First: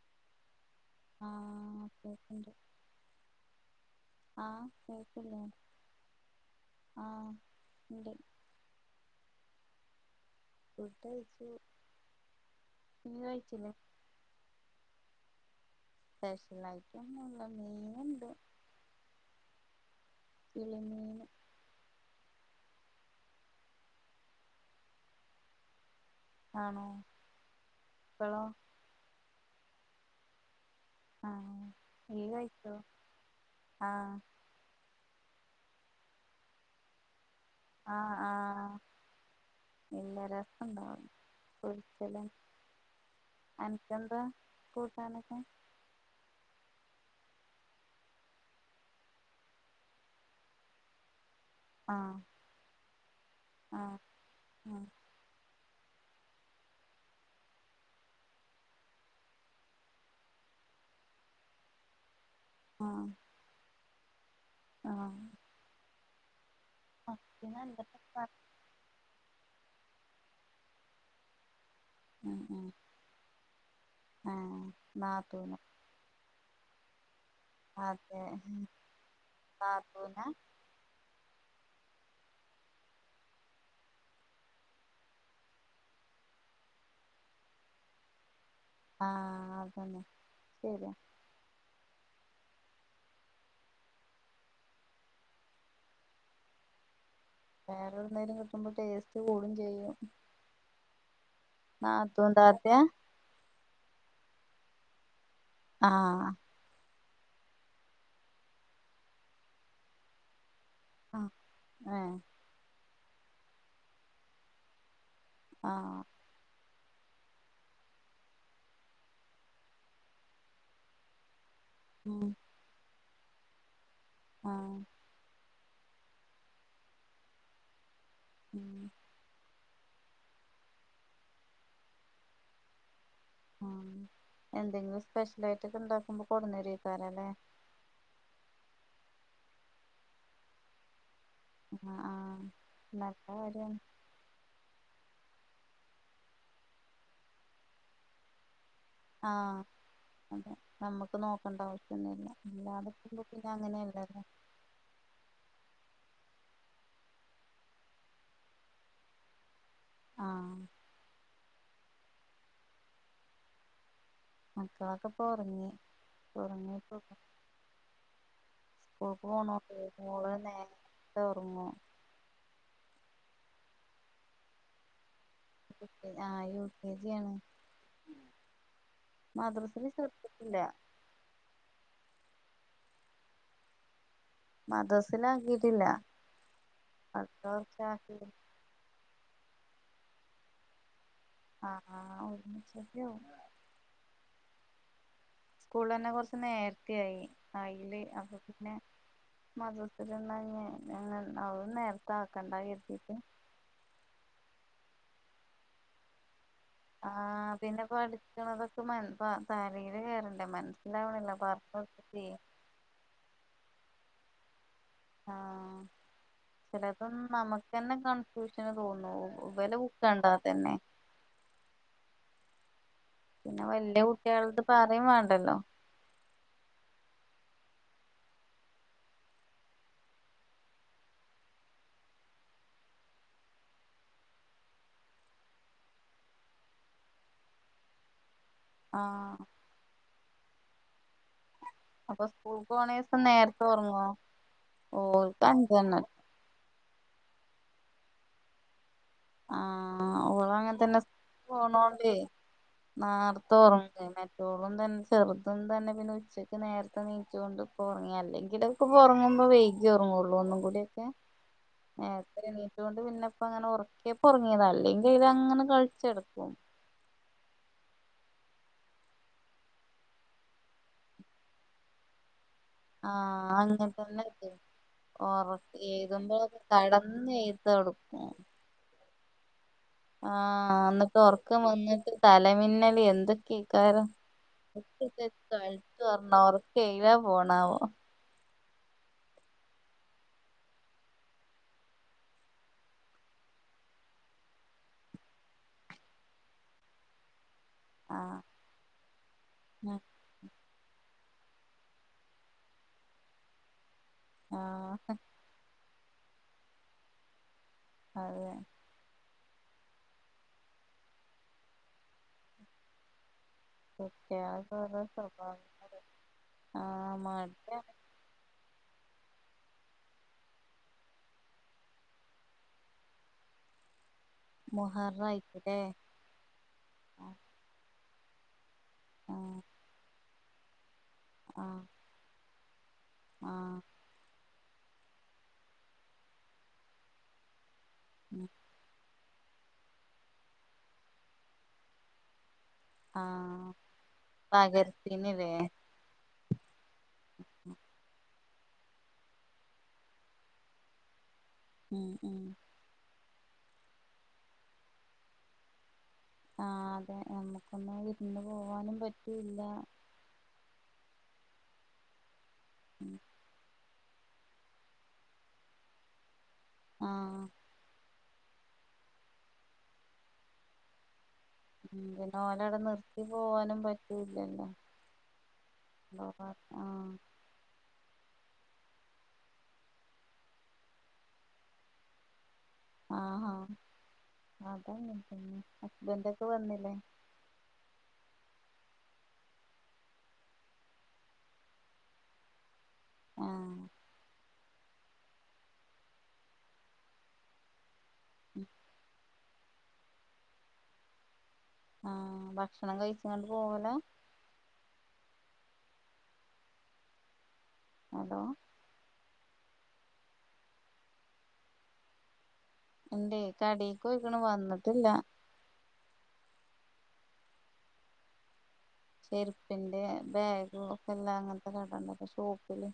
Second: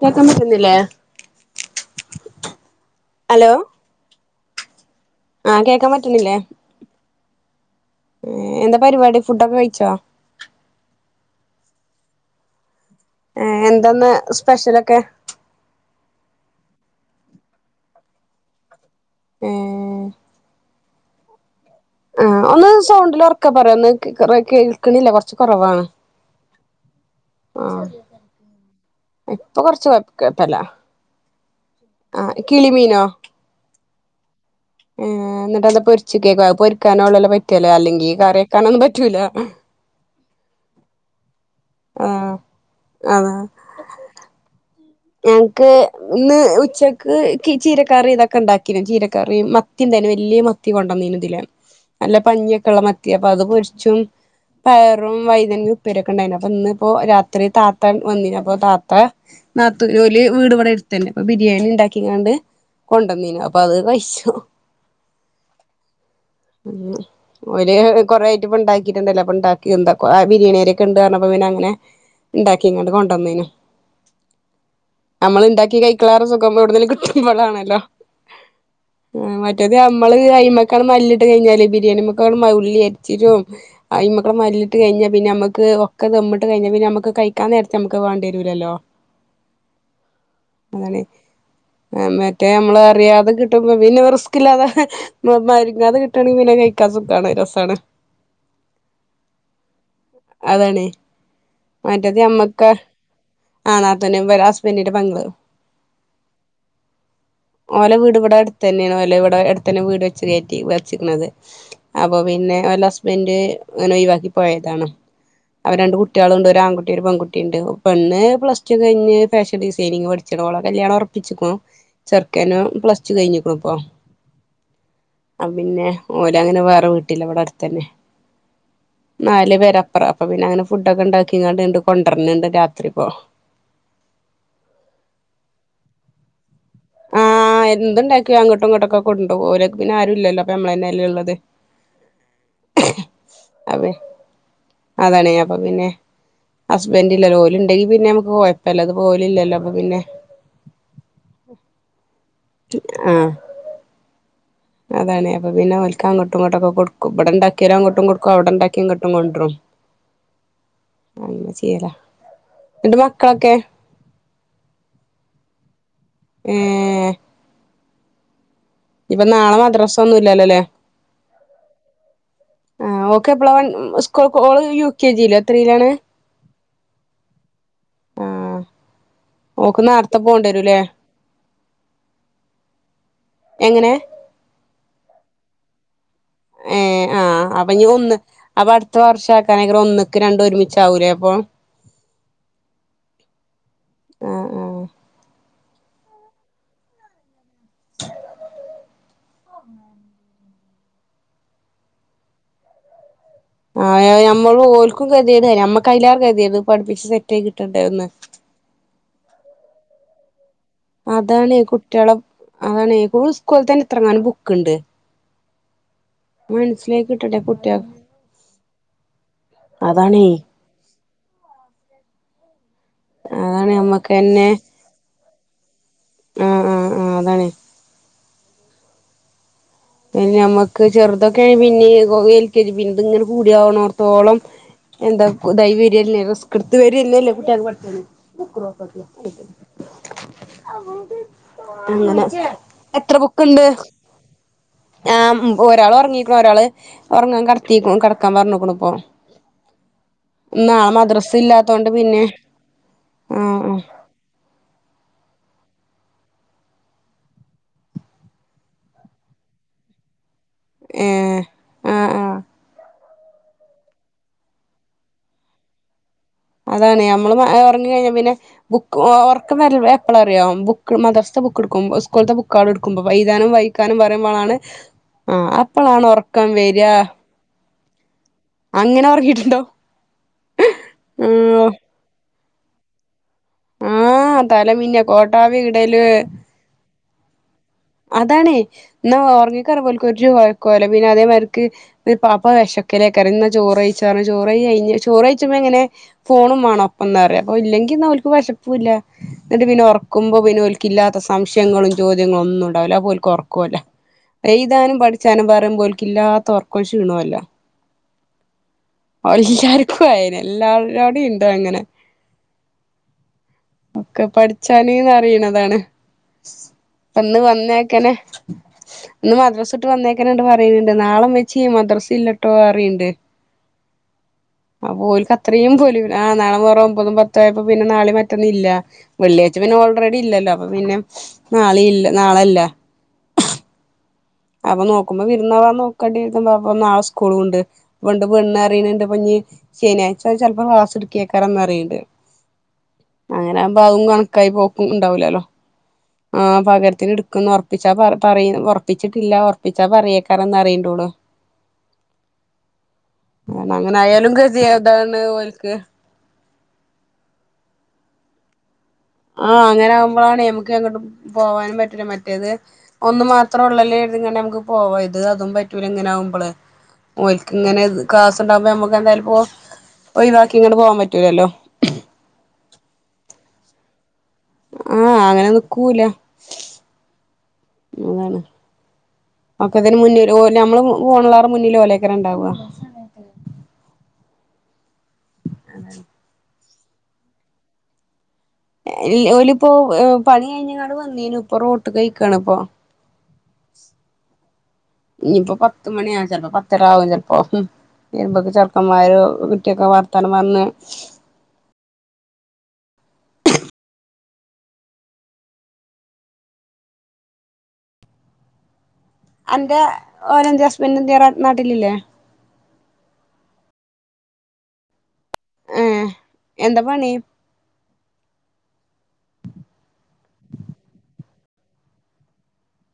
കേക്കാൻ പറ്റുന്നില്ലേ ആഹ് കേക്ക്ണ്ട് ഹലോ ആ ആഹ് കേക്കാൻ പറ്റുന്നില്ലേ ആഹ് ഇണ്ട് എന്താ പരിപാടി ഫുഡൊക്കെ കഴിച്ചോ ഫുഡ് കഴിച്ചു നീ ഏ കഴിച്ചില്ലേ എന്തെന്ന് സ്പെഷ്യലൊക്കെ സ്പെഷ്യൽ ആയിട്ട് ഒന്നും ഇല്ല മീൻ ഉണ്ട് ഉം കിളിമീന് ആഹ് ഒന്ന് സൗണ്ടിൽ ഉറക്ക പറ ഒന്ന് കേൾക്കണില്ല കുറച്ച് കുറവാണ് ആണോ ആഹ് ഇപ്പോളോ ഇപ്പൊ കൊറച്ച് കേട്ടല ആഹ് ആഹ് കിളിമീനോ ആ എന്നിട്ട് അത് പൊരിച്ച കേക്ക പൊരിക്കാനോുള്ള ല്ല ല അല്ലെങ്കിൽ ഈ ആഹ് കറിവെക്കാനൊന്നും പറ്റൂല ണ്ടാവും ഒരിക്കലും ആഹ് എനിക്കെന്താ ഞക്ക് ഇന്ന് ഉച്ചക്ക് ചീരക്കറി ഇതൊക്കെ ഉണ്ടാക്കിും ചീരക്കറി മത്തി എന്തേും വലിയ മത്തി കൊണ്ടുവന്നീന് ഇതില് ആഹ് നല്ല പഞ്ഞിയൊക്കെ ഉള്ള മത്തി അപ്പൊ അത് ആഹ് പൊരിച്ചും ആഹ് പയറും വൈതന്യം പേരൊക്കെ ഉണ്ടായിന അപ്പൊ ഇന്നിപ്പോ രാത്രി താത്തൻ വന്നിപ്പൊ താത്ത നാത്ത ജോലി വീട് ഇവിടെ എടുു തന്നെ അപ്പൊ ബിരിയാണി ഉണ്ടാക്കിങ്ങാണ്ട് കൊണ്ടുവന്നീു അപ്പൊ അത് ക ക്ഷ ആഹ ഒരു എന്തൊക്കെ കൊറ പറ ആായിട്ട് ഇപ്പ ഉണ്ടാക്കി ഉണ്ടാക്കി എന്ത ആ ബിരിയാണിരൊക്കെ ഉണ്ട് കപ്പോ പിന്നെങ്ങനെ ഉം ഉം ഉണ്ടാക്കി ഇങ്ങോട്ട് കൊണ്ടുവന്നേന ആഹ് നമ്മൾ നാത്തൂന് ഉണ്ടാക്കി കൈക്കളാറ സുഖം ഇവിട കിട്ട ഇളാണല്ലോ അതെ മറ്റത് നമ്മള് നാത്തൂനാ കയി്മക്ക നല്ലിട്ട് കഴിഞ്ഞാല് പിന്നെ ബരിയാണിമക്ക ഉല്ലി അരിച്ചിട്ടും മക്കെ മല്ലിട്ട് കഴിഞ്ഞ പിന്നെ നമ്മുക്ക് ഒക്കെ തമ്മിട്ട് കഴിഞ്ഞ പിന്നെ നമുക്ക് കഴിക്കാൻ നേരത്തെ നമുക്ക് വേണ്ടിരൂലല്ലോ ന്നെ ശരിയാ മറ്റേ നമ്മള് അറിയാതെ കിട്ടുമ്പ പിന്നെ റിസ്ക്ില്ലാതെ മാതെ കിട്ടണെങ്കിൽ പിന്നെ കഴിക്കാ വേറെ എന്തായാലും കിട്ടുമ്പോ ടേസ്റ്റ് കൂടും ചെയ്യും മറ്റത് നാത്തൂൻ അമ്മക്ക താത്തയാ ആ നാത്ത ഹസ്ബൻഡന്റെ പങ്കിള ആഹ ഓലെ വീട് ഇവിടെ അടുത്ത് തന്നെയാണ്ല്ല ഇവിടെ അടുന്നെ വീട് വെച്ച് കയ വച്ചിക്കുന്നത് ഏഹ് അപ്പൊ പിന്നെ ഹസ്ബന്ഡറ്ന ഒഴിവാക്കി പോയതാണ് അവര് രണ്ട് ആഹ് കുട്ടികളും ഉണ്ട് ഒരു ആൺകുട്ടി ഒരു പെൺകുട്ടിയ ഉണ്ട് പെണ് പ്ലസ് കഴിഞ്ഞ് ഫാഷൻ ഡിസൈനിങ്് പഠിച്ചണോ കല്യാണം ഉറപ്പിച്ചിക്കോ ചെറുക്കാനും പ്ല ചച്ച് കഴിഞ്ഞിക്കണ ഇപ്പൊ ആഹ പിന്നെ ഓല അങ്ങനെ വേറെ വീട്ടില അവിടെ അടുത്തന്നെ ഉം നാല പേരാ അ അപ്പൊ പിന്നെ അങ്ങെ ഫുഡ ഒക്കെ ഉണ്ടാക്കി ഇങ്ങോണ്ട് കൊണ്ടരന്നണ്ട് രാത്രി ഇപ്പോ ഉം എന്തെങ്കിലും സ്പെഷ്യൽ ആയിട്ട്ൊക്കെ ഇണ്ടാക്കുമ്പോ കൊടുന്നരക്കാര അല്ലേ ആ എന്തുണ്ടാകിയ അങ്ങോട്ടും ഇങ്ങോട്ട് ക്കെ കൊണ്ടോ ഒലക് പിന്നെ ആരും ല്ലല്ലോ അപ്പ നമ്മ തെ ഉള്ളത് ആ ആ എന്നക്ക വര അതെ അതാണ് ഞാൻ അപ്പ പിന്നെ ഹസ്ബൻഡല്ലോല ഉണ്ടെങ്കിൽ പിന്നെ നമുക്ക്ഴ ആ അതെ നമ്മുക്ക് നോക്കണ്ട ആവശ്യൊന്നുംല്ല എല്ലാടക്കുമ്പോ പിന്നെ അങ്ങനെയല്ലല്ലോ അതാണ്െ അപ്പൊ പിന്നെ ഒൽാ അതാണേ അപ്പം പിന്നെ ഓല്ക് അങ്ങോട്ടും ഇങ്ങോട്ടൊക്കെ കൊടുും ഇവിടടെണ്ടാക്കിയരോ അങ്ങോട്ടും കൊടുക്കും അവിടെണ്ടാക്കി ഇങ്ങോട്ടും കൊണ്ട്രും ആ അങ്ങനെ ചെയ്യല അൻന്റെ മക്കളൊക്കെ മക്കളൊക്കെ പോ ഉറങ്ങി ഉറങ്ങിപ്പോ ഏഹ് സ്കൂൾക്ക് ഇനിപ്പ പോണ നാളെ മദ്രസ ഒന്നും മോള ഇല്ലല്ലോല്ലേ നേരത്തെ ഉറങ്ങു ആ ഓക്കെ പ്പളാ അവൻ സ്കൂൾ [unintelligible] എത്രയിലാണ് ആ യു കെ ജി ആണ് ഓക് മദ്രസില് നേരത്തെ ചേർത്തിട്ടില്ല പോകണ്ടരൂല്ലേ എങ്ങനെ മദസിലാക്കിട്ടില്ല ഏ ആഹ് അപ്പൊ ഇ ഒന്ന് അപ്പൊ അടുത്ത വർഷം ആക്കാനങ്കിൽ ഒന്നക്ക് രണ്ട ഒരുമിച്ച ആവൂലേ ആഹ് [unintelligible] ആ സ്കൂള് തന്നെ കുറച്ച് നേരത്തിയായി അയില് അപ്പൊ പിന്നെ മദസിൽ [unintelligible] അഹും നേരത്തെ ആക്കണ്ട കരുതിട്ട് ആ എ ഞമ്മള് ഓൽക്കും കതിട നമ്മക്ക് അയിലറെ കതിയത് ആ പിന്നെ പഠിക്കണതൊക്കെ മ തലേൽ കേറണ്ടേ മന അതാണ് കുട്ടികളെ അതാണ് സ്കൂളിൽ തന്നെ ഇത്രങ്ങാനം ബുക്കുണ്ട് ആ പോയ്‌ ചിലതും നമുക്ക് തന്നെ കൺഫ്യൂഷന് തോന്നു ഇവലെ ബുക്ക്‌ കണ്ടാ തന്നെ ശരിയാ പിന്നെ വല്യ കുട്ടികൾടേത് പറയും വേണ്ടല്ലോ ആ ആ ആ അതാണ് പിന്നെ ഞമ്മക്ക് ചെറുതൊക്കെ പിന്നെ [unintelligible] എൽ. കെ. ജി പിന്നി ത് ഇങ്ങനെ കൂടിയ ആകണോർത്തോളം എന്താ [unintelligible] റിസ്ക്കെടുത്ത് വരതന്നെയല്ലേ കുട്ടികൾക്ക്‌ പഠിക്കാന് ആ [unintelligible] അപ്പൊ അങ്ങനെ സ്കൂൾക്ക് പോണ ദിവസം നേരത്തെ ഒറങ്ങോ ആ ഓൽക്ക് മ് ഒരാൾ അഞ്ചെണ്ണം ഉറങ്ങീക്കണു ഒരാള് ഉറങ്ങാൻ കെടത്തി കെടക്കാൻ പറഞ്ഞേക്കണു ഇപ്പൊ ആഹ് ഓള് അങ്ങനെ നാളെ തന്നെ മദ്രസ ഇല്ലാത്തോണ്ട് പോണോണ്ടേ പിന്നെ നേർത്തെ ആഹ് ആഹ് ഉറങ്ങി മറ്റോളും തന്നെ ചെറുതും തന്നെ പിന്നെ ഉച്ചക്ക് നേരത്തെ എണീറ്റോണ്ട് ഇപ്പോ ഒറങ്ങി അല്ലെങ്കിലൊക്കെ ഉറങ്ങുമ്പോ വൈകി ഉറങ്ങുള്ളൂ ഒന്നും കുടെയൊക്കെ ഏഹ് ആഹ് ആഹ് നേരത്തേ എണീറ്റ കൊണ്ട് പിന്നെ ഇപ്പം അങ്ങനെ ഒറ യപ്പം ഒറങ്ങിയതാ അല്ലെങ്കിൽ ഇത് അങ്ങനെ കളിച്ച് നടക്കും അതാണ് നമ്മളും ഉറങ്ങി കഴിഞ്ഞാ പിന്നെ ബുക്ക് ഉറക്കം വരും എപ്പഴാ അറിയോ ബുക്ക് മദരസ ബുക്ക് എടുക്കുമ്പം സ്കൂളിലത്തെ ബുക്ക്‌ ആണ് എടുക്കുമ്പം എഴുതാനും വായിക്കാനും പറയുമ്പോളാണ് [unintelligible] എഴുതുമ്പോൾ കിടന്ന് [unintelligible] കൊടുക്കും അങ്ങനെ ഉറങ്ങീട്ടുണ്ടോ ആ എന്നിട്ട് ഉറക്കം വന്നിട്ട് തലമിന്നല് എന്തൊ ക്യാരം ആഹ് തല മിന്ന കോട്ടാവി ഇടല് [unintelligible] പോണാവോ അതാണ് എന്നാ ഉറങ്ങിക്കോളാൻ ഓല്ക്ക് ഒര് [unintelligible] പിന്നെ അതേമാതിരിക്ക്‌ പാപ്പ വിശ കാരം ചോറ് കഴിച്ചെയാണ് ചോറ് കഴി കഴിഞ്ഞ് ചോറ് കഴിച്ചപ്പോ ഇങ്ങനെ ഫോണും വേണം അന്നാരേ ഓ ഇല്ലെങ്കി ഇന്ന് ഓൽക്ക് ആഹ് വിശപ്പും ഇല്ല എന്നിട്ട് പിന്നെ ഉറക്കുമ്പോ പിന്നെ ഓൽ ക്കില്ലാത്ത സംശയങ്ങളും ചോദ്യങ്ങളും ഒന്നും ഉണ്ടാവില്ല അപ്പം ഓൽക്ക് ഒറക്കവും ഇല്ല എഴുതാനും ആഹ് പഠിച്ചാനും പറയുമ്പം ഓൽക്ക്‌ ഇല്ലാത്ത ഒറക്കോം ഷീണോം എല്ലാം അതെ എല്ലാർക്കും ആയേനെ എല്ലാവരവിടേം ഉണ്ട് അങ്ങനെ ഒക്കെ കുട്ട്യാൾക്ക് ഓരോ പഠിച്ചാനീന്ന് പറയണതാണ് സ്വഭാവങ്ങള് ആഹ് വന്ന് വന്ന് മടിയാണ് [unintelligible] ഇന്ന് മദ്രസ വിട്ട് വന്നേക്കണ തൊട്ട് പറയുന്നുണ്ട് നാളെ ഉമ്മച്ചിയെ മദ്രസ ഇല്ലട്ടോ പറയണുണ്ട് അപ്പോ ഓൽക്ക്‌ അത്രയും മുഹറായിട്ട്ല്ലേ പോലും ആഹ് നാളെ മുഹറം ഒമ്പതും പത്തും ആയപ്പോ പിന്നെ നാളെ മറ്റൊന്നും ഇല്ല വെള്ളിയാഴ്ച്ച ആഹ് പിന്നെ ഓൾറെഡി ഇല്ലല്ലോ അപ്പൊ പിന്നെ ആഹ് നാളെയും ഇല്ല നാളെയില്ല ആഹ് അപ്പൊ നോക്കുമ്പോ വിരുന്നാവാൻ നോക്കണ്ടിരിക്കുമ്പോ അപ്പൊ നാളെ സ്കൂളുണ്ട് ഉം [unintelligible] ശനിയാഴ്ച ചിലപ്പോ ക്ലാസ് എടുക്കുവാ പറയൊണ്ട് ആഹ് അങ്ങനാവുമ്പം അതും കണക്കായി പോക്കും ഉണ്ടാവൂലല്ലോ പകരത്തിന്ല്ലേ ആഹ് പകര ത്തിന് എടുക്കുംന്ന് ഉറപ്പിച്ചാ പറ പറയും ഉറപ്പിച്ചിട്ടില്ല ഉറപ്പിച്ചാ പറയേക്കാന്ന് പറയൊണ്ടോ ഓള് ഉം ഉം [inaudible] ആന് അങ്ങനെ ആയാലും ഗതി അതാണ് ഓൽക്ക് ആഹ് അതെ നമ്മുക്കൊന്ന് ഇരുന്ന് പോവാനും- പറ്റൂല്ല ആഹ് അങ്ങനെ ആകുമ്പോഴാണ് എമക്ക് അങ്ങോട്ടും പോവാനും പറ്റില്ല മറ്റേത്- ഉം ഒന്നു മാത്രം ഉള്ളല്ലോ ഇതിങ്ങനെ നമുക്ക് പോവാ ഇത് അതും പറ്റൂല ഇങ്ങനാവുമ്പള് ആഹ് ഓല്ക്ക് ഇങ്ങനെ കാസുണ്ടാകുമ്പോ നമ്മുക്ക് എന്തായാലും പോവാം ഒഴിവാക്കി ഇങ്ങോട്ട് പോവാൻ പറ്റൂലല്ലോ ഉം പിന്നെ ഓലവടെ നിർത്തി പോവാനും പറ്റൂലല്ലോ ആഹ് അങ്ങനെ നിക്കൂല ആഹ് അങ്ങനെ ഒക്കെ ഇതിന് മുന്നെ [unintelligible] നമ്മള് [unintelligible] ഉണ്ടാവുവ ആഹാ അതങ്ങനെ പിന്നെ ഹസ്ബൻഡ് ഒക്കെ വന്നില്ലേ ഇൽ ഓലിപ്പോ പണി കഴിഞ്ഞേങ്ങാട് വന്നേനു ഇപ്പൊ റൂട്ട് കഴിക്കാണ് ഇപ്പൊ [inaudible] ആഹ് ഇനിയിപ്പോ പത്ത് മണിയ ചെലപ്പോ പത്തര ആകും ചെലപ്പോ ഉം ഇതിന് ഉമ്പൊക്കെ ചെറുക്കന്മാര് - കുറ്റിയൊക്കെ വർത്താനം വന്ന് ആഹ ഭക്ഷണം കഴിക്കാണ്ട് പോവല ഹലോ ആന്റയ് ഓന എന്ത് [unintelligible] ഹസ്ബന്ഡ എ നാട്ടിലില്ലേ എന്റെ കടേയ്ക്ക നിക്ക്‌ണു വന്നിട്ടില്ല ആ ഏ എന്താ പണി ചെരുപ്പിന്റെ ബാഗ ഒക്കെ എല്ലാം അങ്ങനത്തെ കടണ്ടക്ക ഷോപ്പില്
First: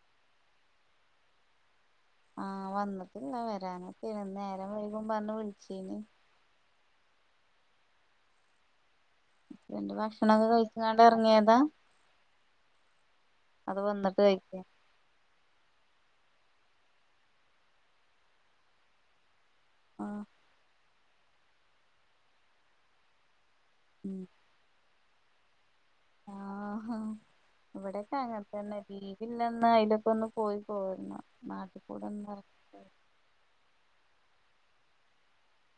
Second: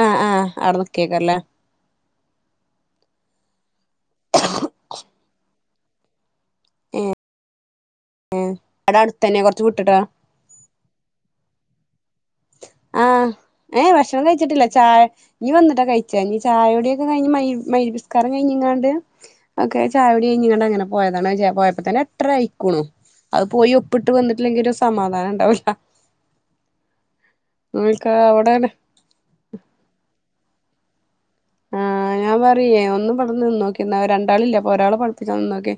ആഹ് ആഹ് അവിടെ നിക്കിയക്കല്ലേ ആഹ് വന്ന്ട്ട്ല്ല വരാനൊക്കേയിണ് നേരം വൈകും പറ്ഞ്ഞ് വിള്ച്ചീനി ഏഹ് ഏഹ് ഹസ്ബൻഡ് ഭക്ഷണൊക്കെ കഴിച്ച്ങ്ങാണ്ട് എറ്ങ്ങിയതാ ആഹ് ഏഹ് വന്നിട്ട് ഭക്ഷണം കഴിക്ക കഴിച്ച്ട്ടില്ല ചായ ഇഞ്ഞ് വന്ന്ട്ടാ കഴിച്ചാ ഇഞ്ഞ് ചായുടിയൊക്കെ കഴിഞ്ഞ് മയ് മയ്രിബ്സ്കാരം കഴിഞ്ഞ്ങ്ങാണ്ട് ഒക്കേ ആഹ് ചായുടി കഴിഞ്ഞ്ങ്ങാണ്ടങ്ങനെ പോയതാണ് ആഹ് ചാ പോയപ്പതന്നെ എട്ടരായിക്കുണു അഹ് പോയി ഒപ്പിട്ട് ഉം വന്നിട്ട്ല്ലെങ്കി ഒരു സമാധാനണ്ടാവുല്ലാ ആഹ് ഹാ ഓൽക്ക് ഇവടെക്കെ അവിടെ അങ്ങത്തന്നെ ടീവിള്ളന്ന് അയിലൊക്കൊന്ന് പോയി പോര്ണാ ആഹ് ഞാൻ പറിയേ ഒന്ന് ഇബടെ നിന്നോക്കി ഇന്നാ രണ്ടാളില്ലെ അപ്പൊ ഒരാളെ പഠിപ്പിച്ചാ നിന്നോക്കി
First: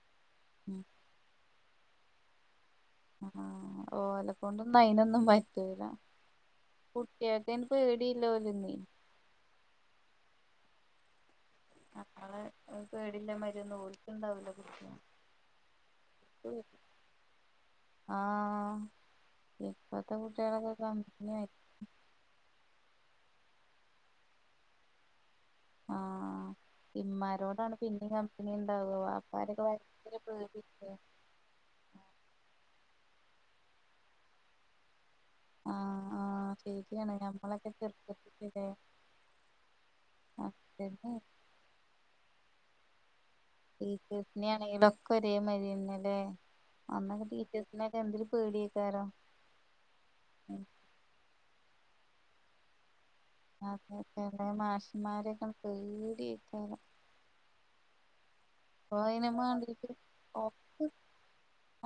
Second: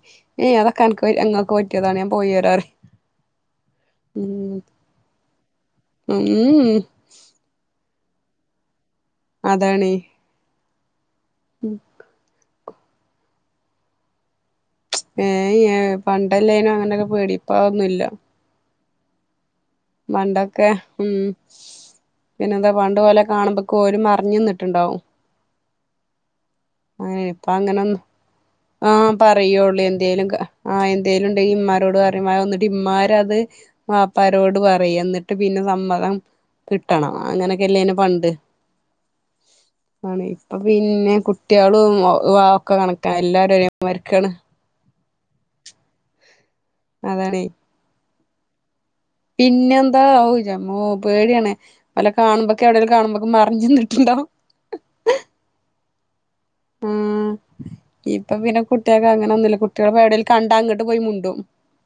ഏഹ് ഉം അതൊക്കെ അന്ക്ക് ഇങ്ങക്ക് പറ്റിയതാണ് ഞാൻ പോയി വരാറിം ആഹ് ആഹ് ഉം ഓലക്കൊണ്ടൊന്നും അയിനൊന്നും പറ്റൂല്ലാ ഉം കുട്ട്യേക്കൈന് പേടിയില്ലാ ഓലെന്നേ അതാണേ ഉം നമ്മളെ പേടില്ല മരയൊന്നുംോലിച്ചുണ്ടാവല്ലോ ഏ പണ്ടല്ലേനും അങ്ങനെയൊക്കെ പേടിപ്പാൊന്നുമല്ല ആഹ് ഇപ്പത്തെ മണ്ടൊക്കെ കുട്ടികളൊക്കെ ഉ കമ്പനി ആയി പിന്നെ എന്താ പണ്ട് പോോലെെ കാണുമ്പൊക്കെഓരും അറിഞ്ഞു നിന്നിട്ടുണ്ടാവും ആഹ അങ്ങനെ ഇപ്പ തിമാരോടാണ് അങ്ങനൊന്നും പിന്നെ കമ്പനി ഉണ്ടാവ ആഹ് വാപ്പാരൊക്കെ പറയുള്ളൂ ഭയങ്കര പേ ന്മാരോട് പറയും വന്നിട്ട് ഇന്്മാർ അത് മാപ്പാരോട് പറയും എന്നിട്ട് ് പിന്നെ ആഹ് സമ്മതം ആഹ് ശരിയാണ് കിട്ടണം ഞമ്മളൊക്കെ അങ്ങനൊക്കെല്ലെ പണ്ട് ചെറുപ്പത്തിലല്ലേ ആണ് ഇപ്പൊ അതന്നെ പിന്നെ കുട്ടികളും ഒക്കെ കണക്കാ എല്ലാരും അനിയ മരിക്കാണ് കൊരേ മരന്നല്ലേ അന്നൊക്കെ ബീറ്റേഴസിനൊക്കെ എന്തേലും പേടിയ പിന്നെ എന്താ ജമ്മോ പേടിയാണ്േ വല്ല കാണുമ്പോൊക്കെ എവിടെേലും കാണുമ്പോ അതെല്ല മാഷന്മാരൊക്കെ പേടി ആം അപ്പൊ പിന്നെ ഇപ്പൊ കുട്ടികൾെ അങ്ങനെ അയിനും ഒന്നുമില്ല മാണ്ടീട്ട് കുട്ടികൾപ്പോ എവിയേല കണ്ട ഒക്കെ അങ്ങട്ട് പോയി മുണ്ടും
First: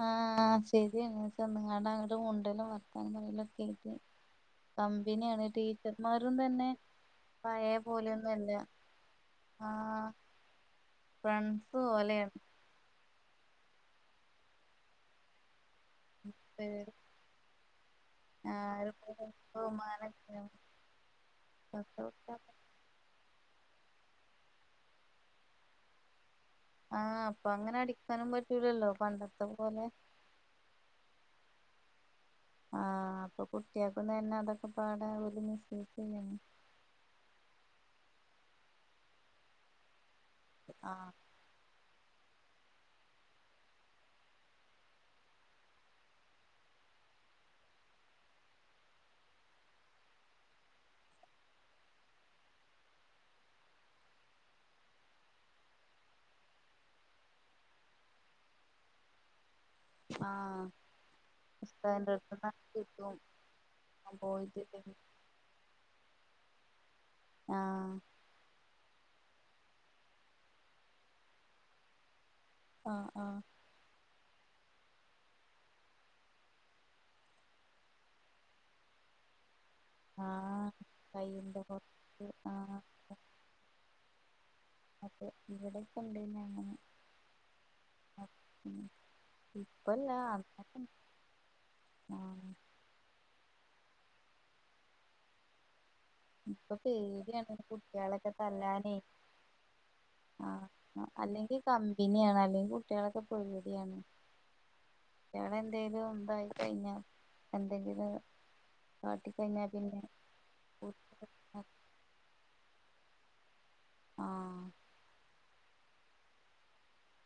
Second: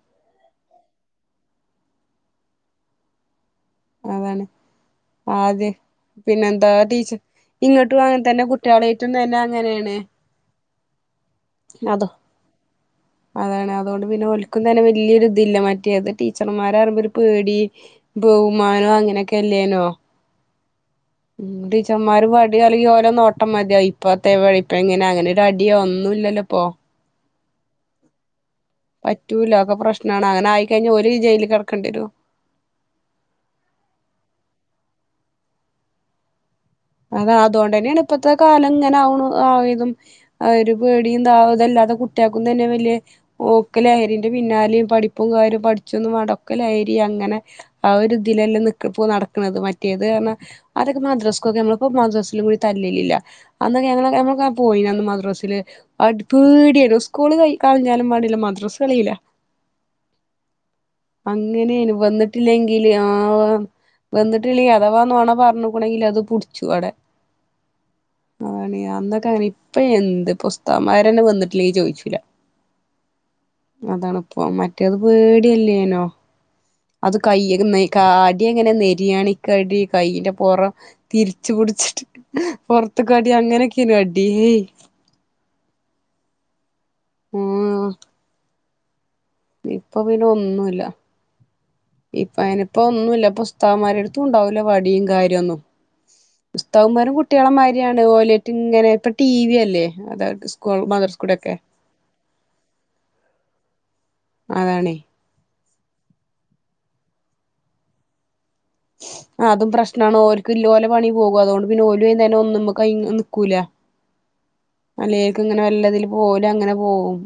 ആഹ് ശരി എന്നന്തങ്ങടങ്ങട്ട ഉണ്ടെല്ലാം വത്താ കല്ലാം കേട്ട ആ അതെ പിന്നെ തന്നെ എന്താ ടീച്ചർ പഴയ ഇങ്ങോട്ടും അങ്ങനെ തന്നെ പോലെയൊന്നുംല്ല കുട്ടികളായിട്ടും തന്നെ ആ അങ്ങനെയാണ് ഫ്രണ്ട്സ് പോഓലെയാണ് അതാണ് അതുകൊണ്ട് പിന്നെ ഒലക്കും തന്നെ വലിയൊരി ഇതില്ല മറ്റ പറ്റിയത് ടീച്ചർമാർ അറുമ്പോ ഒരു പേടി ആ ബഹുമാനോ ഒരു അങ്ങനെയൊക്കെ അല്ലേനോ ബഹുമാനമൊക്കെ. ഉം ടച്ചന്മാര് പടി അല്ലെങ്കി ഓലെ നോട്ടമാ ഇപ്പ അത്തെവടെ ഇപ്പ എങ്ങനെ അങ്ങനെ ഒരു അടിയോ ഒന്നും ഇല്ലല്ലോ ഇപ്പോൊ ആ അപ്പൊ അങ്ങനെ അടിക്കാനും പറ്റൂലല്ലോ പണ്ടത്തെ പറ്റൂല ഒക്കെ പോലെ പ്രശ്നമാണ് അങ്ങനെ ആയിക്കഴിഞ്ഞഞ് ഒരു ജയിലിൽ കിടക്കണ്ടിരുമോ ആഹ അപ്പൊ കുട്ടിയക്ക തന്നെ അതൊക്കെ പാട ഒരു മിസ്ക്ക് ചെയ്യാണ് അതാ അതുകൊണ്ട തന്നെയാണ് ഇപ്പത്തെ കാലം ഇങ്ങനെ ആ ആയതും ആ ഒരു പേടിയും താാവതല്ലാതെ തന്നെ വലിയ ഓക്കലരിന്റെ പിന്നാലെയും പഠിപ്പും കാര്യം പഠിച്ചൊന്നും മടക്കലരി അങ്ങനെ ആ ഇതിലല്ലാം ന നടക്കണുന്നത് മറ്റേത് കാരണം അതൊക്കെ മാദ്രാസക്കൊക്കെ നമ്മ അപ്പ മദ്രാസിലും കൂടി തല്ലലില്ല അൊ ഞ ഞ പോയിന്ന് മദ്രാസൽ അടിപടി സ്കൂള് ക കളഞ്ഞാലും വാടില്ല മദ്രാസ് കളില്ല ആഹ അങ്ങനെയന് വന്നിട്ടില്ലെങ്കില് ആ കിട്ടും ആ, വന്നിട്ടില്ലേ പോയിട്ടില്ലെങ്കിൽ അഥവാ നുണ പറഞ്ഞൂണെങ്കിൽ അത് ടെ ആ അതണിയ ന്നൊക്കെ അെ ഇപ്പ എന്ത് പുസ്തകന്മാരന്നെ വന്നിട്ടില്ലെങ്കിൽ ചോദിച്ചൂില്ല ആഹ ആഹ അപ്പ മറ്റേത് പേടിയല്ലേനോ അത് കയ അടി എങ്ങനെ നെരിയാണിക്കടി ആ കൈന്റെ പുൊറം കയ്യിന്റെ തിരിച്ച്പടിച്ചിട്ട് പുറത്ത് ആ പുൊറത്തക്കാടി അങ്ങനെയൊക്കെയന അടിയേ അപ്പൊ ഇവിടെൊക്കെ ഉണ്ടന്ന അങ്ങനെ ഉം ഉം് ഇപ്പൊ പിന്നെ ഒന്നുമല്ല ഇപ്പ ആഹ് അയിനിപ്പ ഒന്നുമല്ല ഭത്താമാരടുത്തും ഉണ്ടാവൂല വടിയും കാര്യമൊന്നും ഇപ്പൊ പുസ്തകന്മാരും പേടിയാണ് കുട്ടികളെമാരയാണ് കുട്ടികളൊക്കെ ഓലറ്റ് ഇങ്ങനെ തല്ലാനേ ഇപ്പ ടി വി അല്ലേ അത സ്കൂൾ മദർസ് കൂടെെ എ കമ്പിനിയാണ് അല്ലെങ്കിൽ കുട്ടികളൊക്കെ പൊപടിയാണ് അതാണേ ക എന്ത ഇ ഉന്ത ഇത അ എന്ത ഇ [unintelligible] അതും പ്രശ്നമാണ്ണ്ഓർും ഇപലെ പണി പോകും അതുകൊണ്ട് പിന്നെ ഓല അങ്ങന ഒന്നും ന ക നക്കൂല ആഹ് അലേക്ക് ഇങ്ങനെ വല്ലതിൽ പോല അങ്ങനെ പോവും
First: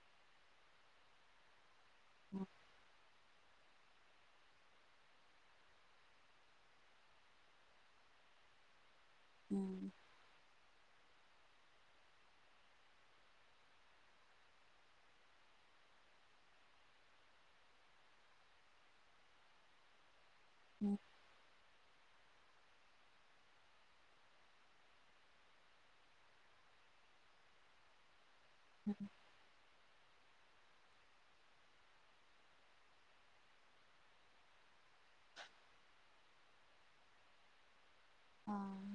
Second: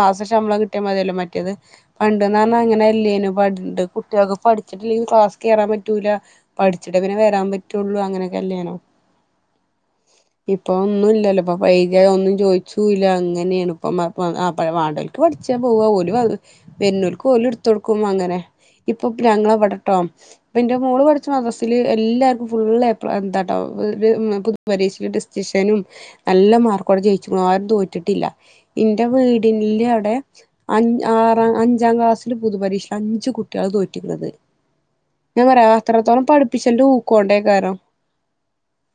മാസം ശമ്പളം കിട്ടിയാൽ മതിയല്ലോ മറ്റേത് പണ്ട് ഉം എന്ന അങ്ങനെല്ലേനും ണ്ട് കുട്ടികൾക്ക് പഠിച്ചിട്ട്ല്ലെങ്കിൽ ക്ലാസ് കേയറാൻ പറ്റൂില്ല പഠിച്ചിട്ടേ പിന്നെ വരാൻ പറ്റുള്ളു അങ്ങനെക്കെ ഇപ്പൊ ഒന്ന അപ്പം പൈദ്യതം ഒന്നും ചോദിച്ചില്ല അങ്ങനെയാണ് ഇപ്പം പാടകക്ക് പഠിച്ചാൽ പോവുക പോലും അത് വുന്നൂൽക്ക് കോല എടുത്ത കൊടുക്കും അങ്ങനെ ഇപ്പൊ ഗ്രങ്ങള പടട്ടോ പിന്റെ ഉം ഉം മള് പഠിച്ചു മം എല്ലാർക്കും ഫുള്ള് എ പ്ലസ് എന്താട്ടോ പുൊതു പരീശ ഡെസ്റ്റഷനും നല്ല മാർക്കോടെ ജയിച്ചു ആരും തോറ്റിട്ടില്ല ഉം എന്റെ വീടില് അവിടെ അഞ് ആറാം അഞ്ചാം ക്ലാസ്സില് പൊതുപരീക്ഷയില അഞ്ചു കുട്ടികള് തോറ്റിക്കുന്നത് ഞൻത്രത്തോളം പഠിപ്പിച്ചണ്ട് ൂക്കോണ്ടേക്കാരോ ആഹ